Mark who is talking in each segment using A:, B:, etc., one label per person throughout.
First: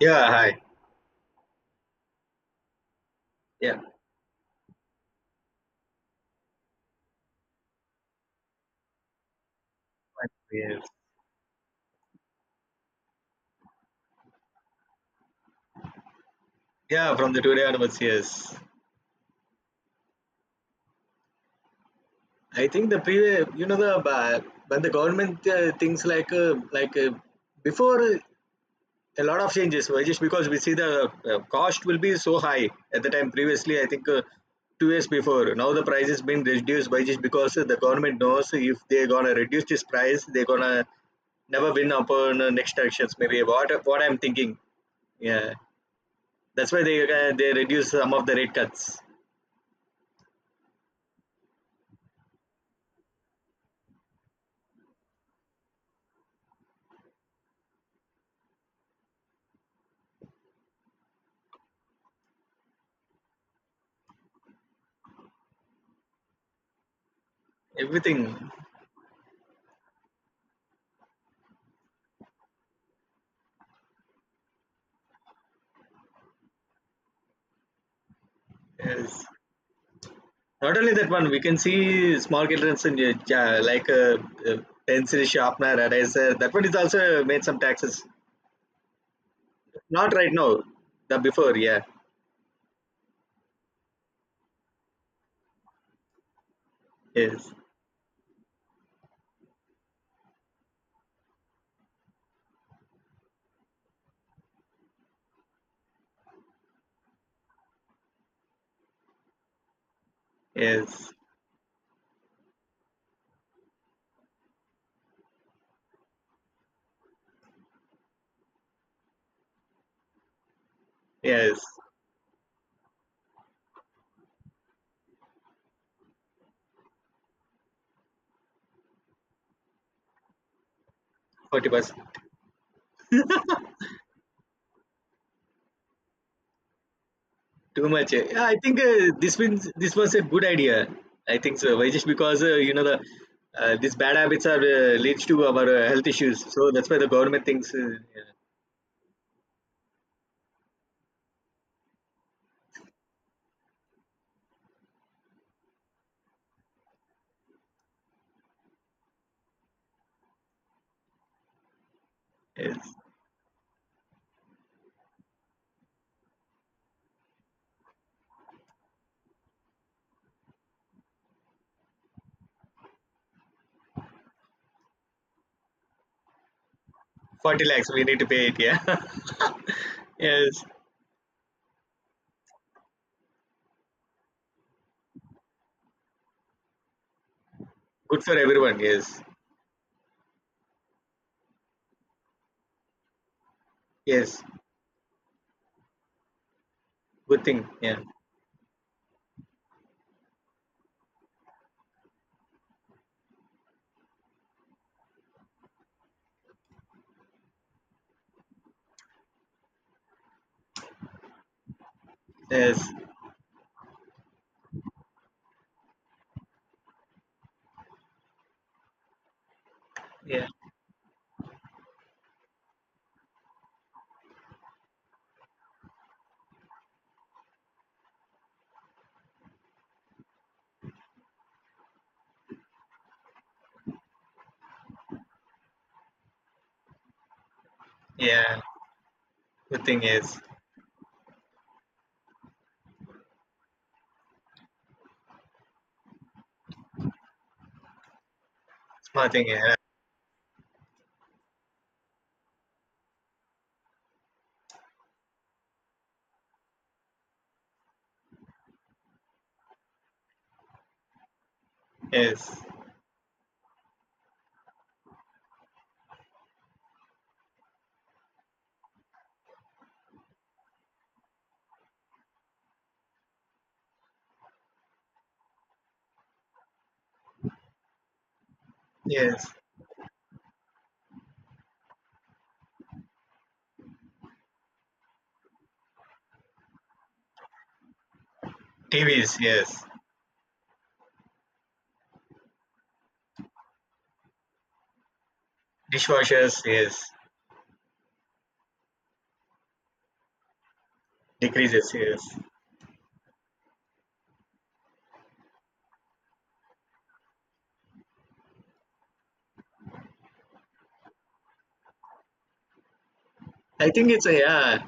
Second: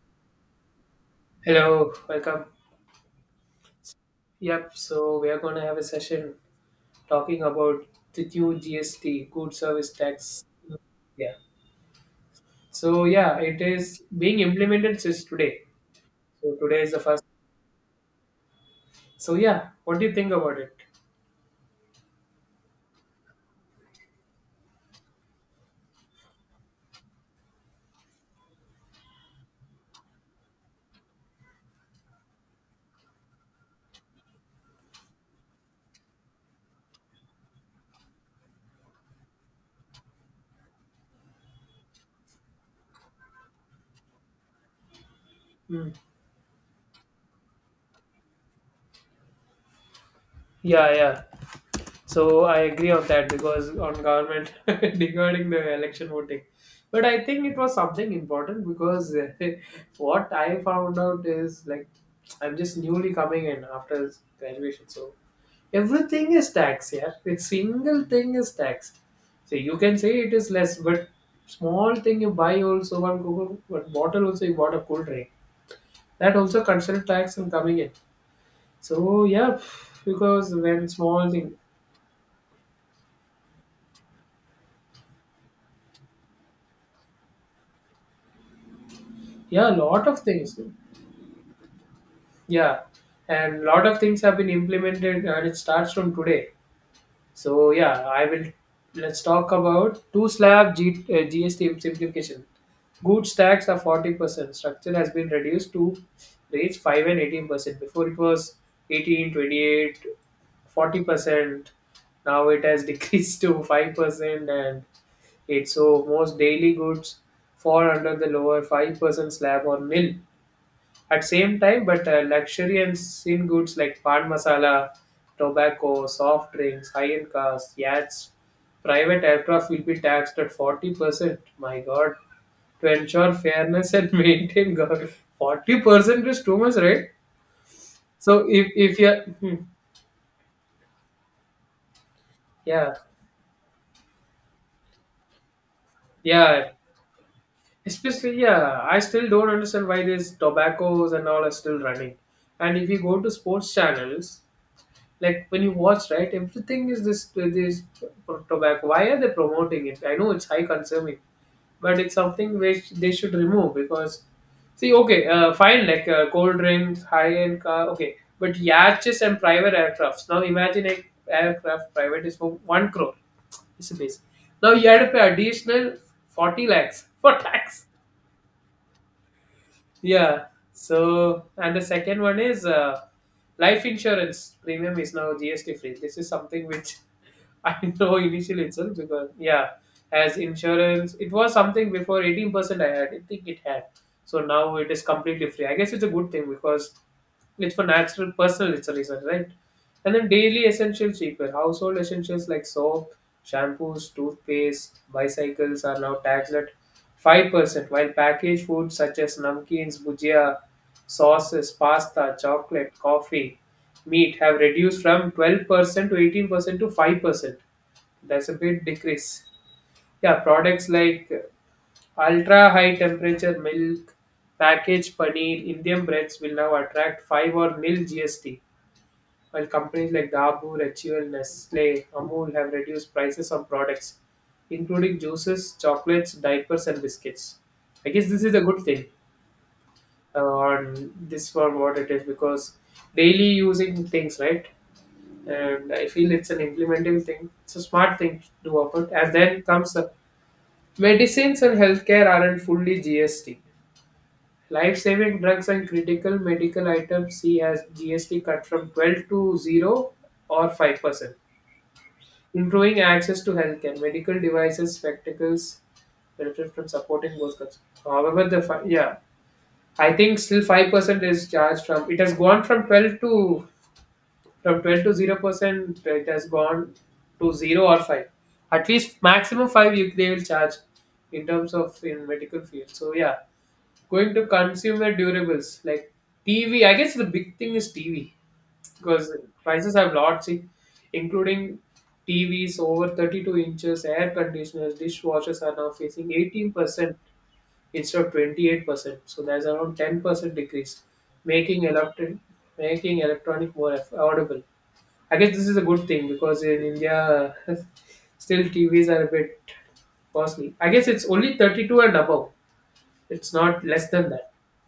A: Yeah, hi.
B: Hello, welcome.
A: Yeah,
B: Yep, so we are going to have a session talking about the new GST, Good Service Tax.
A: yes.
B: Yeah. So, yeah, it is being implemented since today. So, today is the
A: Yeah,
B: first.
A: from the today onwards, yes.
B: So, yeah, what do you think about it?
A: I think the previous, the when the government things like before a lot of changes were just because we see the cost will be so high at the time. Previously, I think 2 years before now the price has been reduced by just because the government knows if they're gonna reduce this price, they're gonna never win upon next elections. Maybe what I'm thinking. Yeah,
B: Hmm.
A: that's why they reduce some of the rate cuts.
B: Yeah, yeah. So I agree on that because on government regarding the election voting. But I think it was something important because what I found out is like I'm just newly coming in after graduation. So everything is taxed, yeah. A single
A: Everything.
B: thing is taxed. So you can say it is less, but small thing you buy also, one Google, one bottle, also you bought a cool drink. That also considered tax in coming in. So
A: Yes.
B: yeah, because
A: Not
B: when
A: only that
B: small
A: one, we can
B: thing.
A: see small childrens in like pencil sharpener, eraser. That one is also made some taxes.
B: Yeah, a lot
A: Not
B: of
A: right
B: things.
A: now. The before, yeah.
B: Yeah, and lot of things have been implemented, and it starts from today.
A: Yes.
B: So yeah, I will. Let's talk about two slab GST simplification. Goods tax are 40%. Structure has been reduced to rates 5 and 18%. Before it was eighteen twenty eight forty
A: Yes.
B: percent. Now it has decreased to 5%, and it's so most daily goods fall under the lower 5% slab or nil at same
A: Yes.
B: time. But luxury and sin goods like pan masala, tobacco, soft drinks, high-end cars, yachts, private aircraft will be taxed at 40%.
A: Forty
B: My
A: percent.
B: God, to ensure fairness and maintain government. 40% is too much, right?
A: Too much. Eh. Yeah,
B: So
A: I
B: if,
A: think
B: if you,
A: this
B: hmm,
A: means this was a good idea. I think so. Why just because
B: yeah,
A: these bad habits are leads to our health issues. So
B: yeah,
A: that's why the government thinks, yeah.
B: especially, yeah, I still don't understand why these tobaccos and all are still running. And if you go to sports channels, like when you watch, right, everything is this tobacco. Why are they promoting it? I know it's high consuming, but it's something which
A: Yes.
B: they should remove because, see, okay, fine, like cold drinks, high end car, okay, but yachts and private aircrafts. Now imagine a aircraft, private is for 1 crore, it's a base. Now you have to pay additional 40 lakhs for
A: 40
B: tax,
A: lakhs we need to pay it. Yeah.
B: yeah.
A: Yes.
B: So, and the second one is life insurance premium is now GST free. This is something which I know
A: Good for
B: initially
A: everyone.
B: itself
A: Yes.
B: because yeah, as insurance, it was something before 18%. I had, I think it had. So
A: Yes.
B: now it is completely free. I guess it's a good thing because
A: Good thing.
B: it's for
A: Yeah.
B: natural personal, it's right? And then daily essentials cheaper. Household essentials like soap, shampoos, toothpaste, bicycles are now taxed at 5%, while packaged foods such as namkeens, bhujia, sauces, pasta,
A: Yes.
B: chocolate, coffee, meat have reduced from 12% to 18% to 5%. That's a big decrease. Yeah,
A: Yeah.
B: products like Ultra high temperature milk, packaged paneer, Indian breads will now attract 5 or nil GST, while companies like Dabur, HUL, Nestle, Amul have reduced prices on products, including juices, chocolates, diapers, and biscuits. I guess this is
A: Yeah.
B: a good thing
A: Good thing. Yes.
B: on this for what it is because daily using things, right? And I feel it's an implementing thing. It's a smart thing to do of it.
A: Smart
B: And
A: thing.
B: then
A: Yeah.
B: comes the medicines and healthcare aren't fully GST. Life saving drugs and critical medical items see as GST cut from 12 to 0 or 5%,
A: Yes.
B: improving access to healthcare, medical devices, spectacles, benefit from supporting both cuts. However, yeah, I think still 5% is charged from it has gone from 12 to 0%, it has gone to 0 or 5. At least
A: Yes.
B: maximum 5, they will charge in terms of in medical field. So, yeah, going to consumer durables like TV. I guess the big thing is TV
A: T
B: because
A: V's Yes.
B: prices have lot, see, including TVs over 32 inches, air conditioners, dishwashers are now facing
A: Dishwashers. Yes.
B: 18% instead of 28%. So there's around 10% decrease, making
A: Decreases.
B: electric,
A: Yes.
B: making electronic more affordable. I guess this is a good thing because in India, still TVs are a bit costly. I guess it's only 32 and above. It's not
A: I
B: less
A: think it's
B: than
A: a
B: that.
A: yeah.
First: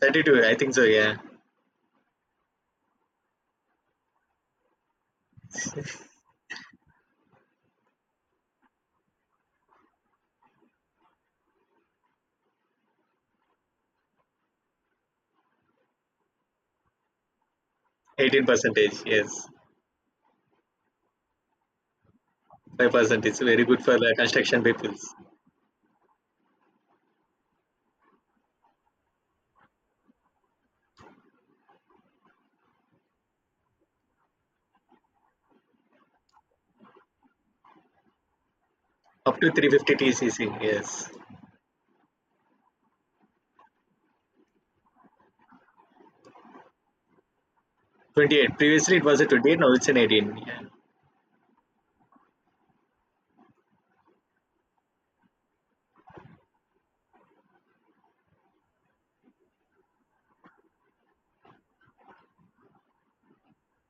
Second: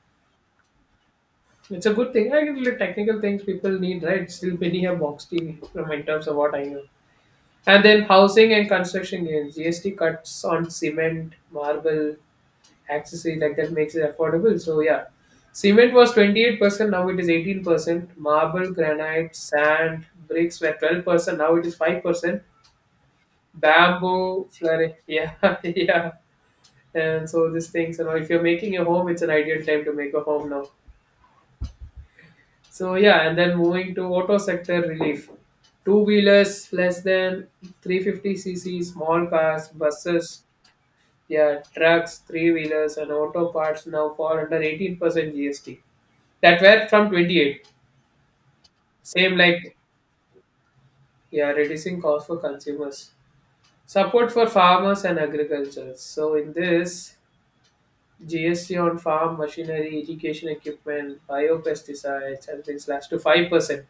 A: 32. I think so. Yeah.
B: It's a good thing. I think the technical things people need, right? Still many have box TV from in terms of what I know. And then housing and construction gains. GST cuts on cement, marble, accessory like that makes it affordable. So yeah. Cement was 28%, now it is 18%.
A: 18
B: Marble,
A: percentage.
B: granite,
A: Yes.
B: sand, bricks were 12%, now it is 5%.
A: 5% is very good for the
B: Bamboo,
A: construction people.
B: flooring, yeah, yeah. And so these things, if you're making a home, it's an ideal time to make a home now. So yeah, and then moving to auto sector relief. Two wheelers less than 350cc, small
A: Up to
B: cars,
A: 350
B: buses,
A: TCC. Yes.
B: yeah, trucks, three wheelers, and auto parts now fall under 18% GST. That were from 28.
A: 28. Previously it was a
B: Same
A: 28. Now
B: like
A: it's an 18. Yeah.
B: yeah, reducing cost for consumers. Support for farmers and agriculture. So in this GST on farm machinery, education equipment, biopesticides has been slashed to 5%.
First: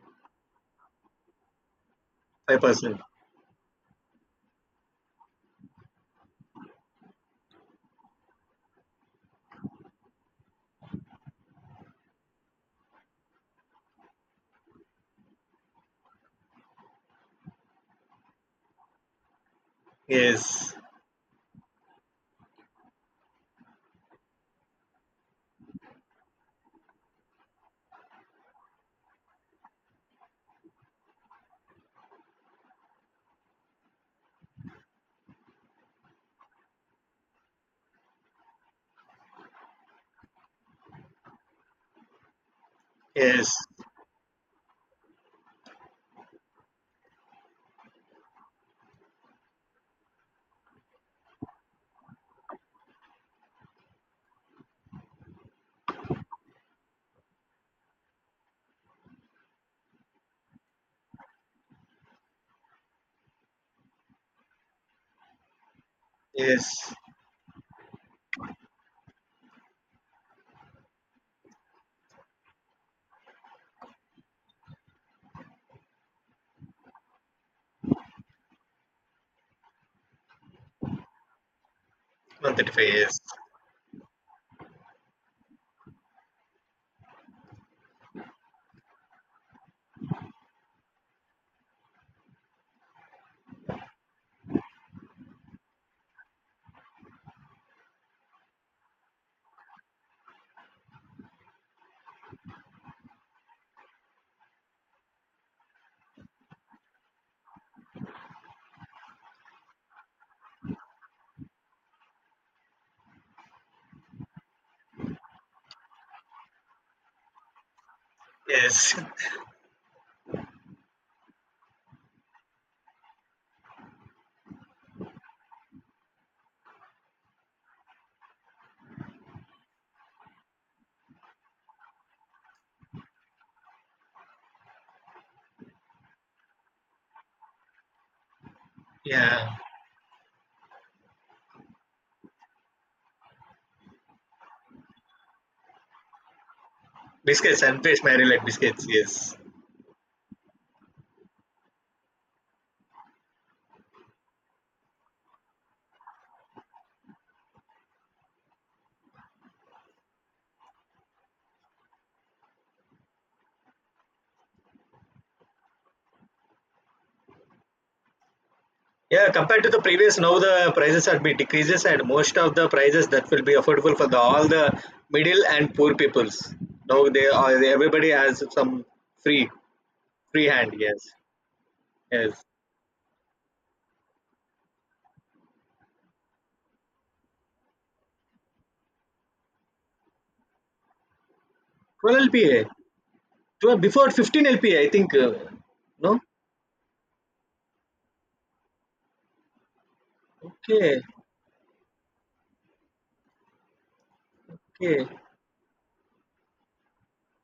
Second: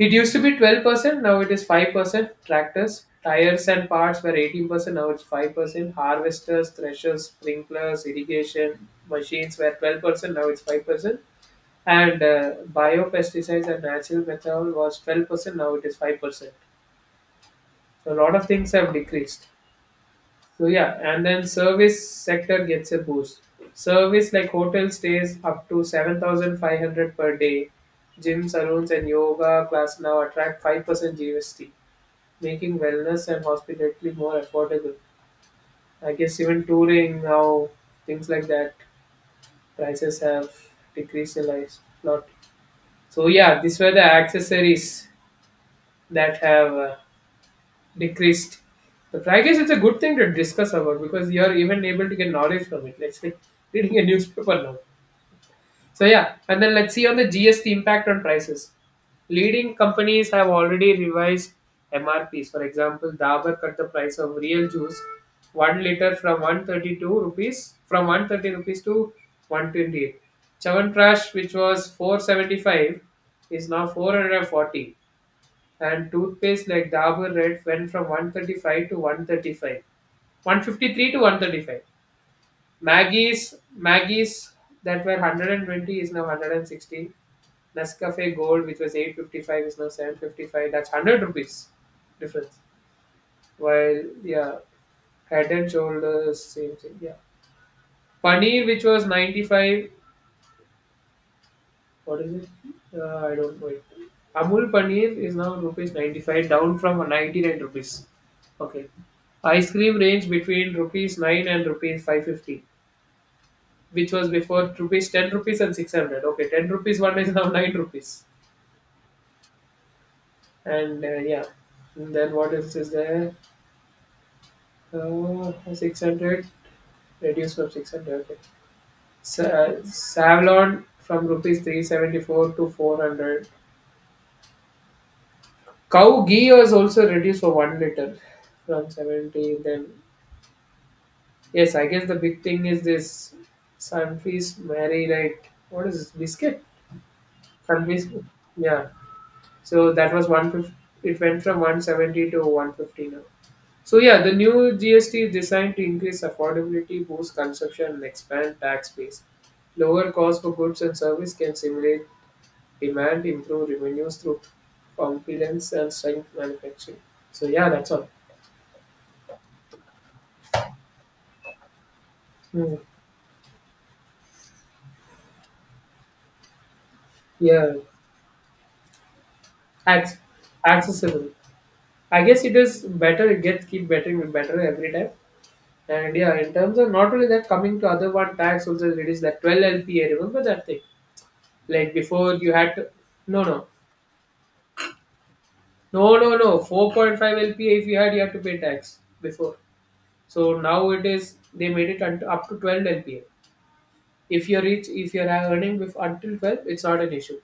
B: It used to be 12%, now it is 5%.
A: 5%.
B: Tractors, tires and parts were 18%, now it's 5%. Harvesters, threshers, sprinklers, irrigation machines were 12%, now it's 5%. And biopesticides and natural methanol was 12%, now it is 5%. So a lot of things have decreased. So
A: Yes.
B: yeah, and then service sector gets a boost. Service like hotel stays up to 7,500 per day. Gym, salons and yoga class now attract 5% GST making wellness and hospitality more affordable. I guess even touring now, things like that, prices have decreased a lot. So
A: Yes.
B: yeah, these were the accessories that have decreased. But I guess it's a good thing to discuss about because you're even able to get knowledge from it. Let's say reading a newspaper now. So yeah, and then let's see on the GST impact on prices. Leading companies have already revised MRPs. For example, Dabur cut the price of real juice 1 liter from
A: Yes.
B: 132 rupees, from 130 rupees to 128. Chyawanprash, which was 475, is now 440, and toothpaste like Dabur Red went from 135 to 135, 153 to 135.
A: 135. Yes.
B: Maggie's that were 120 is now 160. Nescafe Gold, which was 855, is now 755. That's 100 rupees difference. While yeah, head and shoulders same thing. Yeah, paneer which was 95. What is it? I don't know. It. Amul paneer is now rupees 95, down from 99 rupees. Okay, ice cream range between rupees 9 and rupees 550, which was before rupees 10 rupees and 600. Okay, 10 rupees one is now 9 rupees
A: Yes.
B: and yeah, and then what else is there? 600, reduced from 600, okay. Savlon from rupees 374 to 400. Cow ghee was also reduced for 1 liter from
A: Yeah.
B: 70, then yes, I guess the big thing is this sunfeast mary, right? What is this biscuit?
A: Biscuits and paste
B: Sunfeast,
A: Mary like
B: yeah.
A: biscuits. Yes.
B: So that was 150. It went from 170 to 150 now. So yeah, the new GST is designed to increase affordability, boost consumption, and expand tax base. Lower cost for goods and service can stimulate demand, improve revenues through confidence and strength manufacturing. So yeah, that's all.
A: Yeah. Compared to the previous, now the prices are bit decreases, and most of the
B: Hmm.
A: prices that will be affordable for the all the middle and poor peoples. Now they are
B: Yeah,
A: everybody has some free
B: Acc-
A: free hand. Yes.
B: accessible. I guess
A: Yes.
B: it is better. It gets keep better and better every time. And yeah, in terms of not only that, coming to other one tax also it is that 12 LPA. Remember that thing? Like
A: 12
B: before you
A: LPA.
B: had to, no, no.
A: 12, before 15 LPA, I think. Uh,
B: No,
A: no.
B: no, no. 4.5 LPA if you had to pay tax before. So now
A: Okay.
B: it is they made it up to 12 LPA. If you're rich,
A: Okay.
B: if you're earning with until 12, it's not an issue.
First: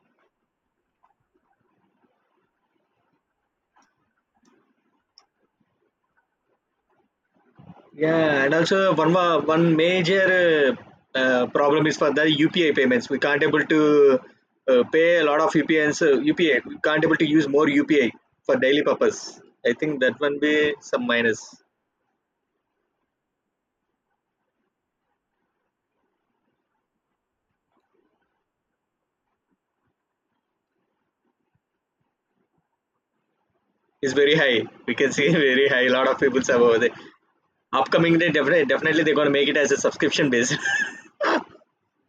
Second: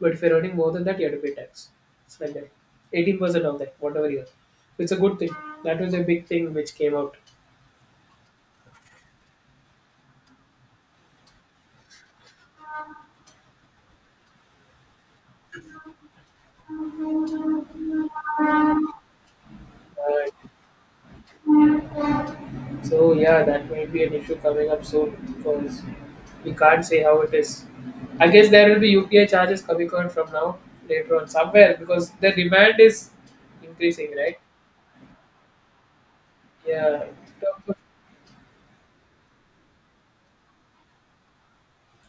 B: But if you're earning more than that, you have to pay tax. It's like that. 18% of that, whatever you are. It's a good thing. That was a big thing which came out.
A: Yeah, and also one more, one major problem is for the UPI payments. We can't able to pay a lot of UPIs. UPI, we can't able to use more UPI for daily purpose. I think that one
B: Uh,
A: be some minus.
B: So yeah, that may be an issue coming up soon because we can't say how it is. I guess there will be UPI charges coming on from now later on somewhere because the demand is increasing,
A: It's very
B: right?
A: high. We can see very high. A lot of people have over there.
B: Yeah,
A: Upcoming day, definitely, definitely they're gonna make it as a subscription based.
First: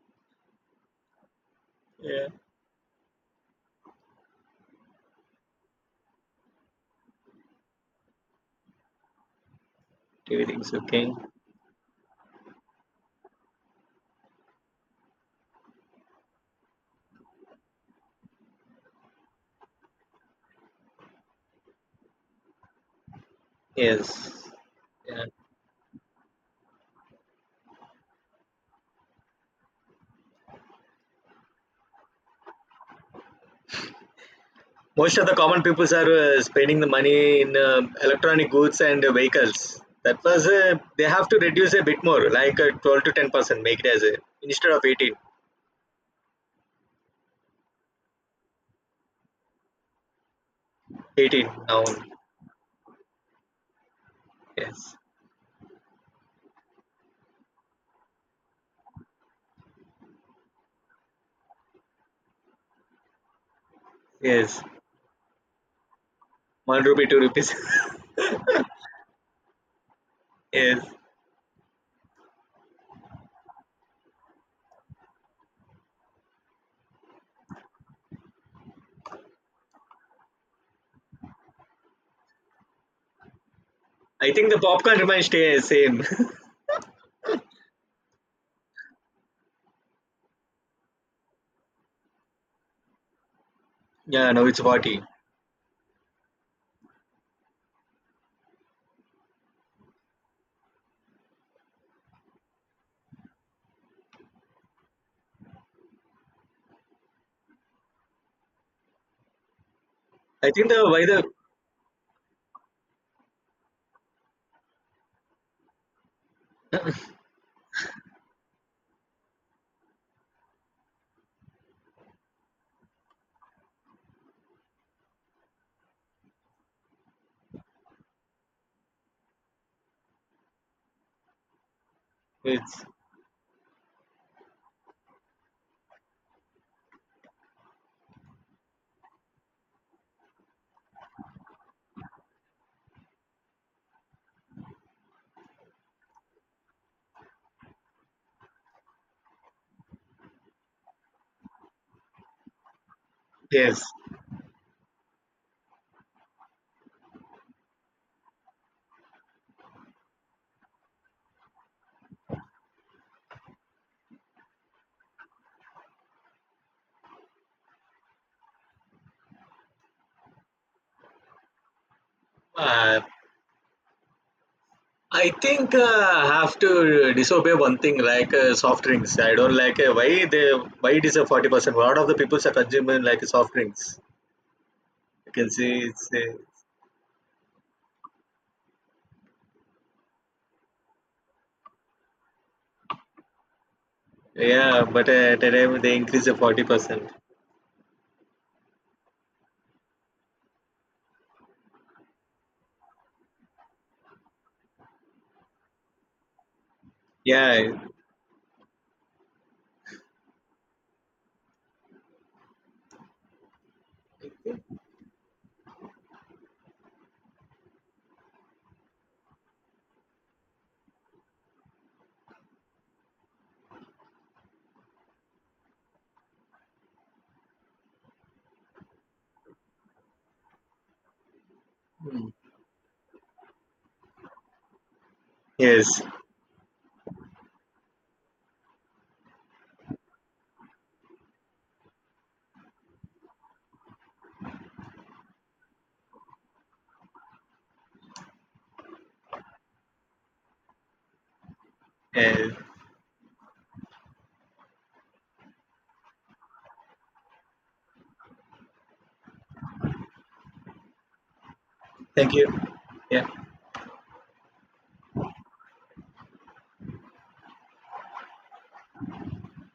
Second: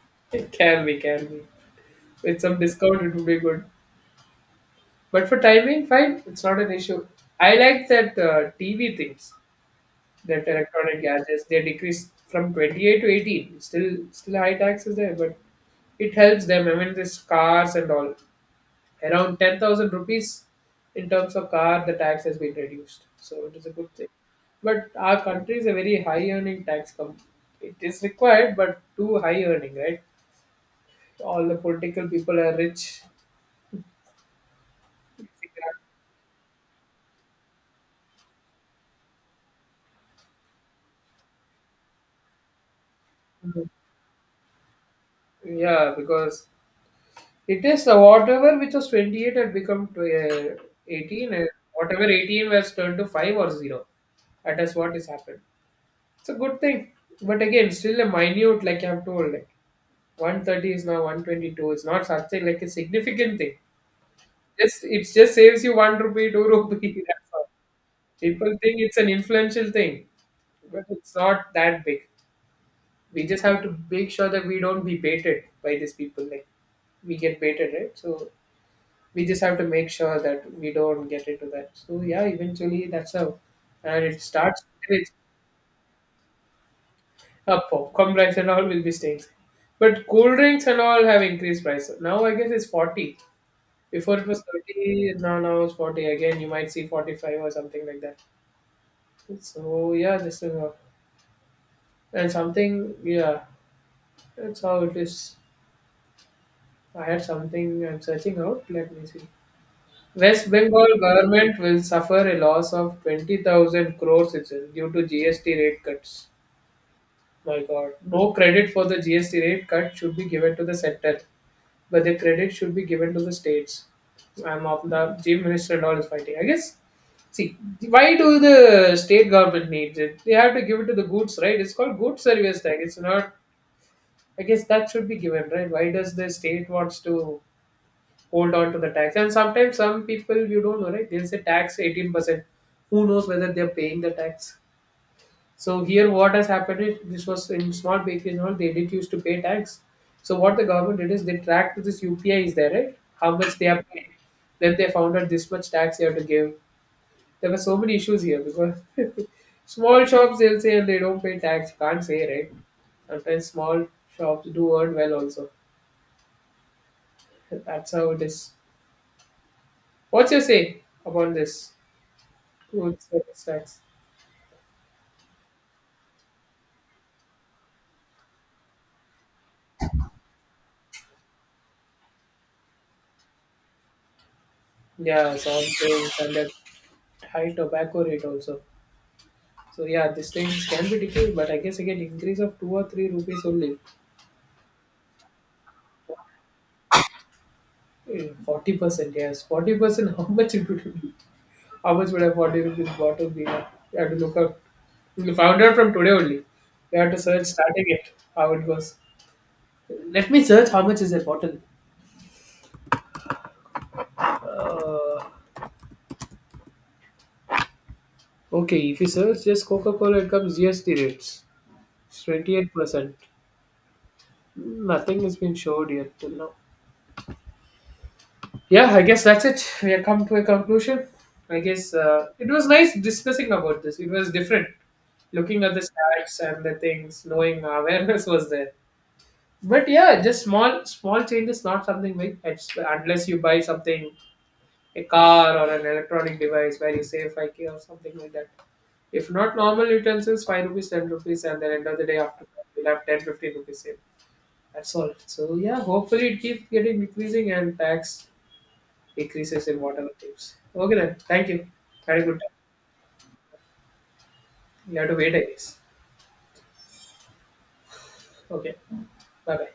B: it can be, can be.
A: Yeah,
B: With some discount, it would be good. But for timing, fine, it's not an issue. I like that TV things, that
A: everything's
B: electronic
A: okay.
B: gadgets, they decreased from 28 to 18. Still high taxes there, but it helps them. I mean, this cars and all. Around 10,000 rupees in terms of car, the tax has been reduced. So it is a good thing.
A: Yes.
B: But our
A: Yeah.
B: country is a very high earning tax company. It is required, but too high earning, right? All the political people are rich.
A: Most of the common peoples are spending the money in electronic goods and vehicles. That was They have to reduce a bit more, like 12 to 10%. Make it as a instead of eighteen,
B: Yeah, because it is the whatever which was 28 had become to, 18, and
A: eighteen now.
B: whatever 18 was turned to 5 or 0. That is what
A: Yes,
B: has happened. It's a good thing. But again, still a minute, like I've told, like 130 is now 122. It's not something like a significant thing.
A: yes,
B: Just it just saves you one rupee, two
A: one
B: rupee.
A: rupee, two
B: That's all.
A: rupees.
B: People think it's an influential thing, but
A: Yes,
B: it's not that big. We just have to make sure that we don't be baited by these people. Like we get baited, right? So we just have to make sure that we don't get into that. So yeah, eventually that's how, and it
A: I think the
B: starts.
A: popcorn remains stay same.
B: Up for complex and all will be states. But cool drinks and all have increased price. Now I guess it's 40. Before it
A: Yeah,
B: was
A: now it's 40.
B: 30, now it's 40. Again, you might see 45 or something like that. So yeah, this is all. And something, yeah, that's how it is. I had something I'm searching out. Let me see. West
A: I think the
B: Bengal
A: why the
B: government will suffer a loss of 20,000 crores it due to GST rate cuts. My God. No credit for the GST rate cut should be given to the center, but the credit should be given to the states. I'm of the chief minister and all is fighting, I guess. See, why do the state government needs it? They have to give it to the goods, right? It's called goods service tax.
A: it's
B: It's not. I guess that should be given, right? Why does the state wants to hold on to the tax? And sometimes some people you don't know, right? They'll say tax 18%. Who knows whether they're paying the tax? So here, what has happened is this was in small bakeries and all they did used to pay tax. So what the government did is they tracked this UPI is there, right? How much they are
A: yes.
B: paying. Then they found out this much tax you have to give. There were so many issues here because small shops they'll say they don't pay tax. Can't say right. Sometimes small shops do earn well also. That's how it is. What's your say about this?
A: Uh,
B: Goods service tax.
A: I think I have to disobey one thing like soft drinks. I don't like why it is a 40%. A lot of the people are consuming like soft drinks. You
B: Yeah,
A: can
B: soft
A: see it's
B: drinks and the high tobacco rate also. So yeah, these things can be decreased, but I guess again increase of two or three rupees only.
A: yeah, but at a time they increase the 40%.
B: 40%, yes, 40%. How much it would be? How much would a 40 rupees bottle be? You have to look up. We found out from today only. We have to search
A: Yeah,
B: starting it how it goes. Let me search how much is a bottle. Uh, okay, if you search just Coca Cola, it comes GST rates. It's 28%. Nothing has been showed yet till now. Yeah, I guess that's it. We have come to a conclusion. I guess
A: Mm.
B: it was nice discussing about this. It was different looking at the
A: Yes.
B: stats and the things, knowing awareness was there. But yeah, just small small changes, not something big. It's, unless you buy something, a car or an electronic device where you save 5k or something like that. If not normal utensils, 5 rupees, 10 rupees, and then end of the day after
A: Yeah.
B: that, you'll have 10, 15 rupees saved. That's all. So yeah, hopefully it keeps getting decreasing and tax decreases in water and things. Okay then, thank you. Had a
A: Thank
B: good
A: you.
B: time.
A: Yeah.
B: You have to wait, I guess. Okay, bye bye.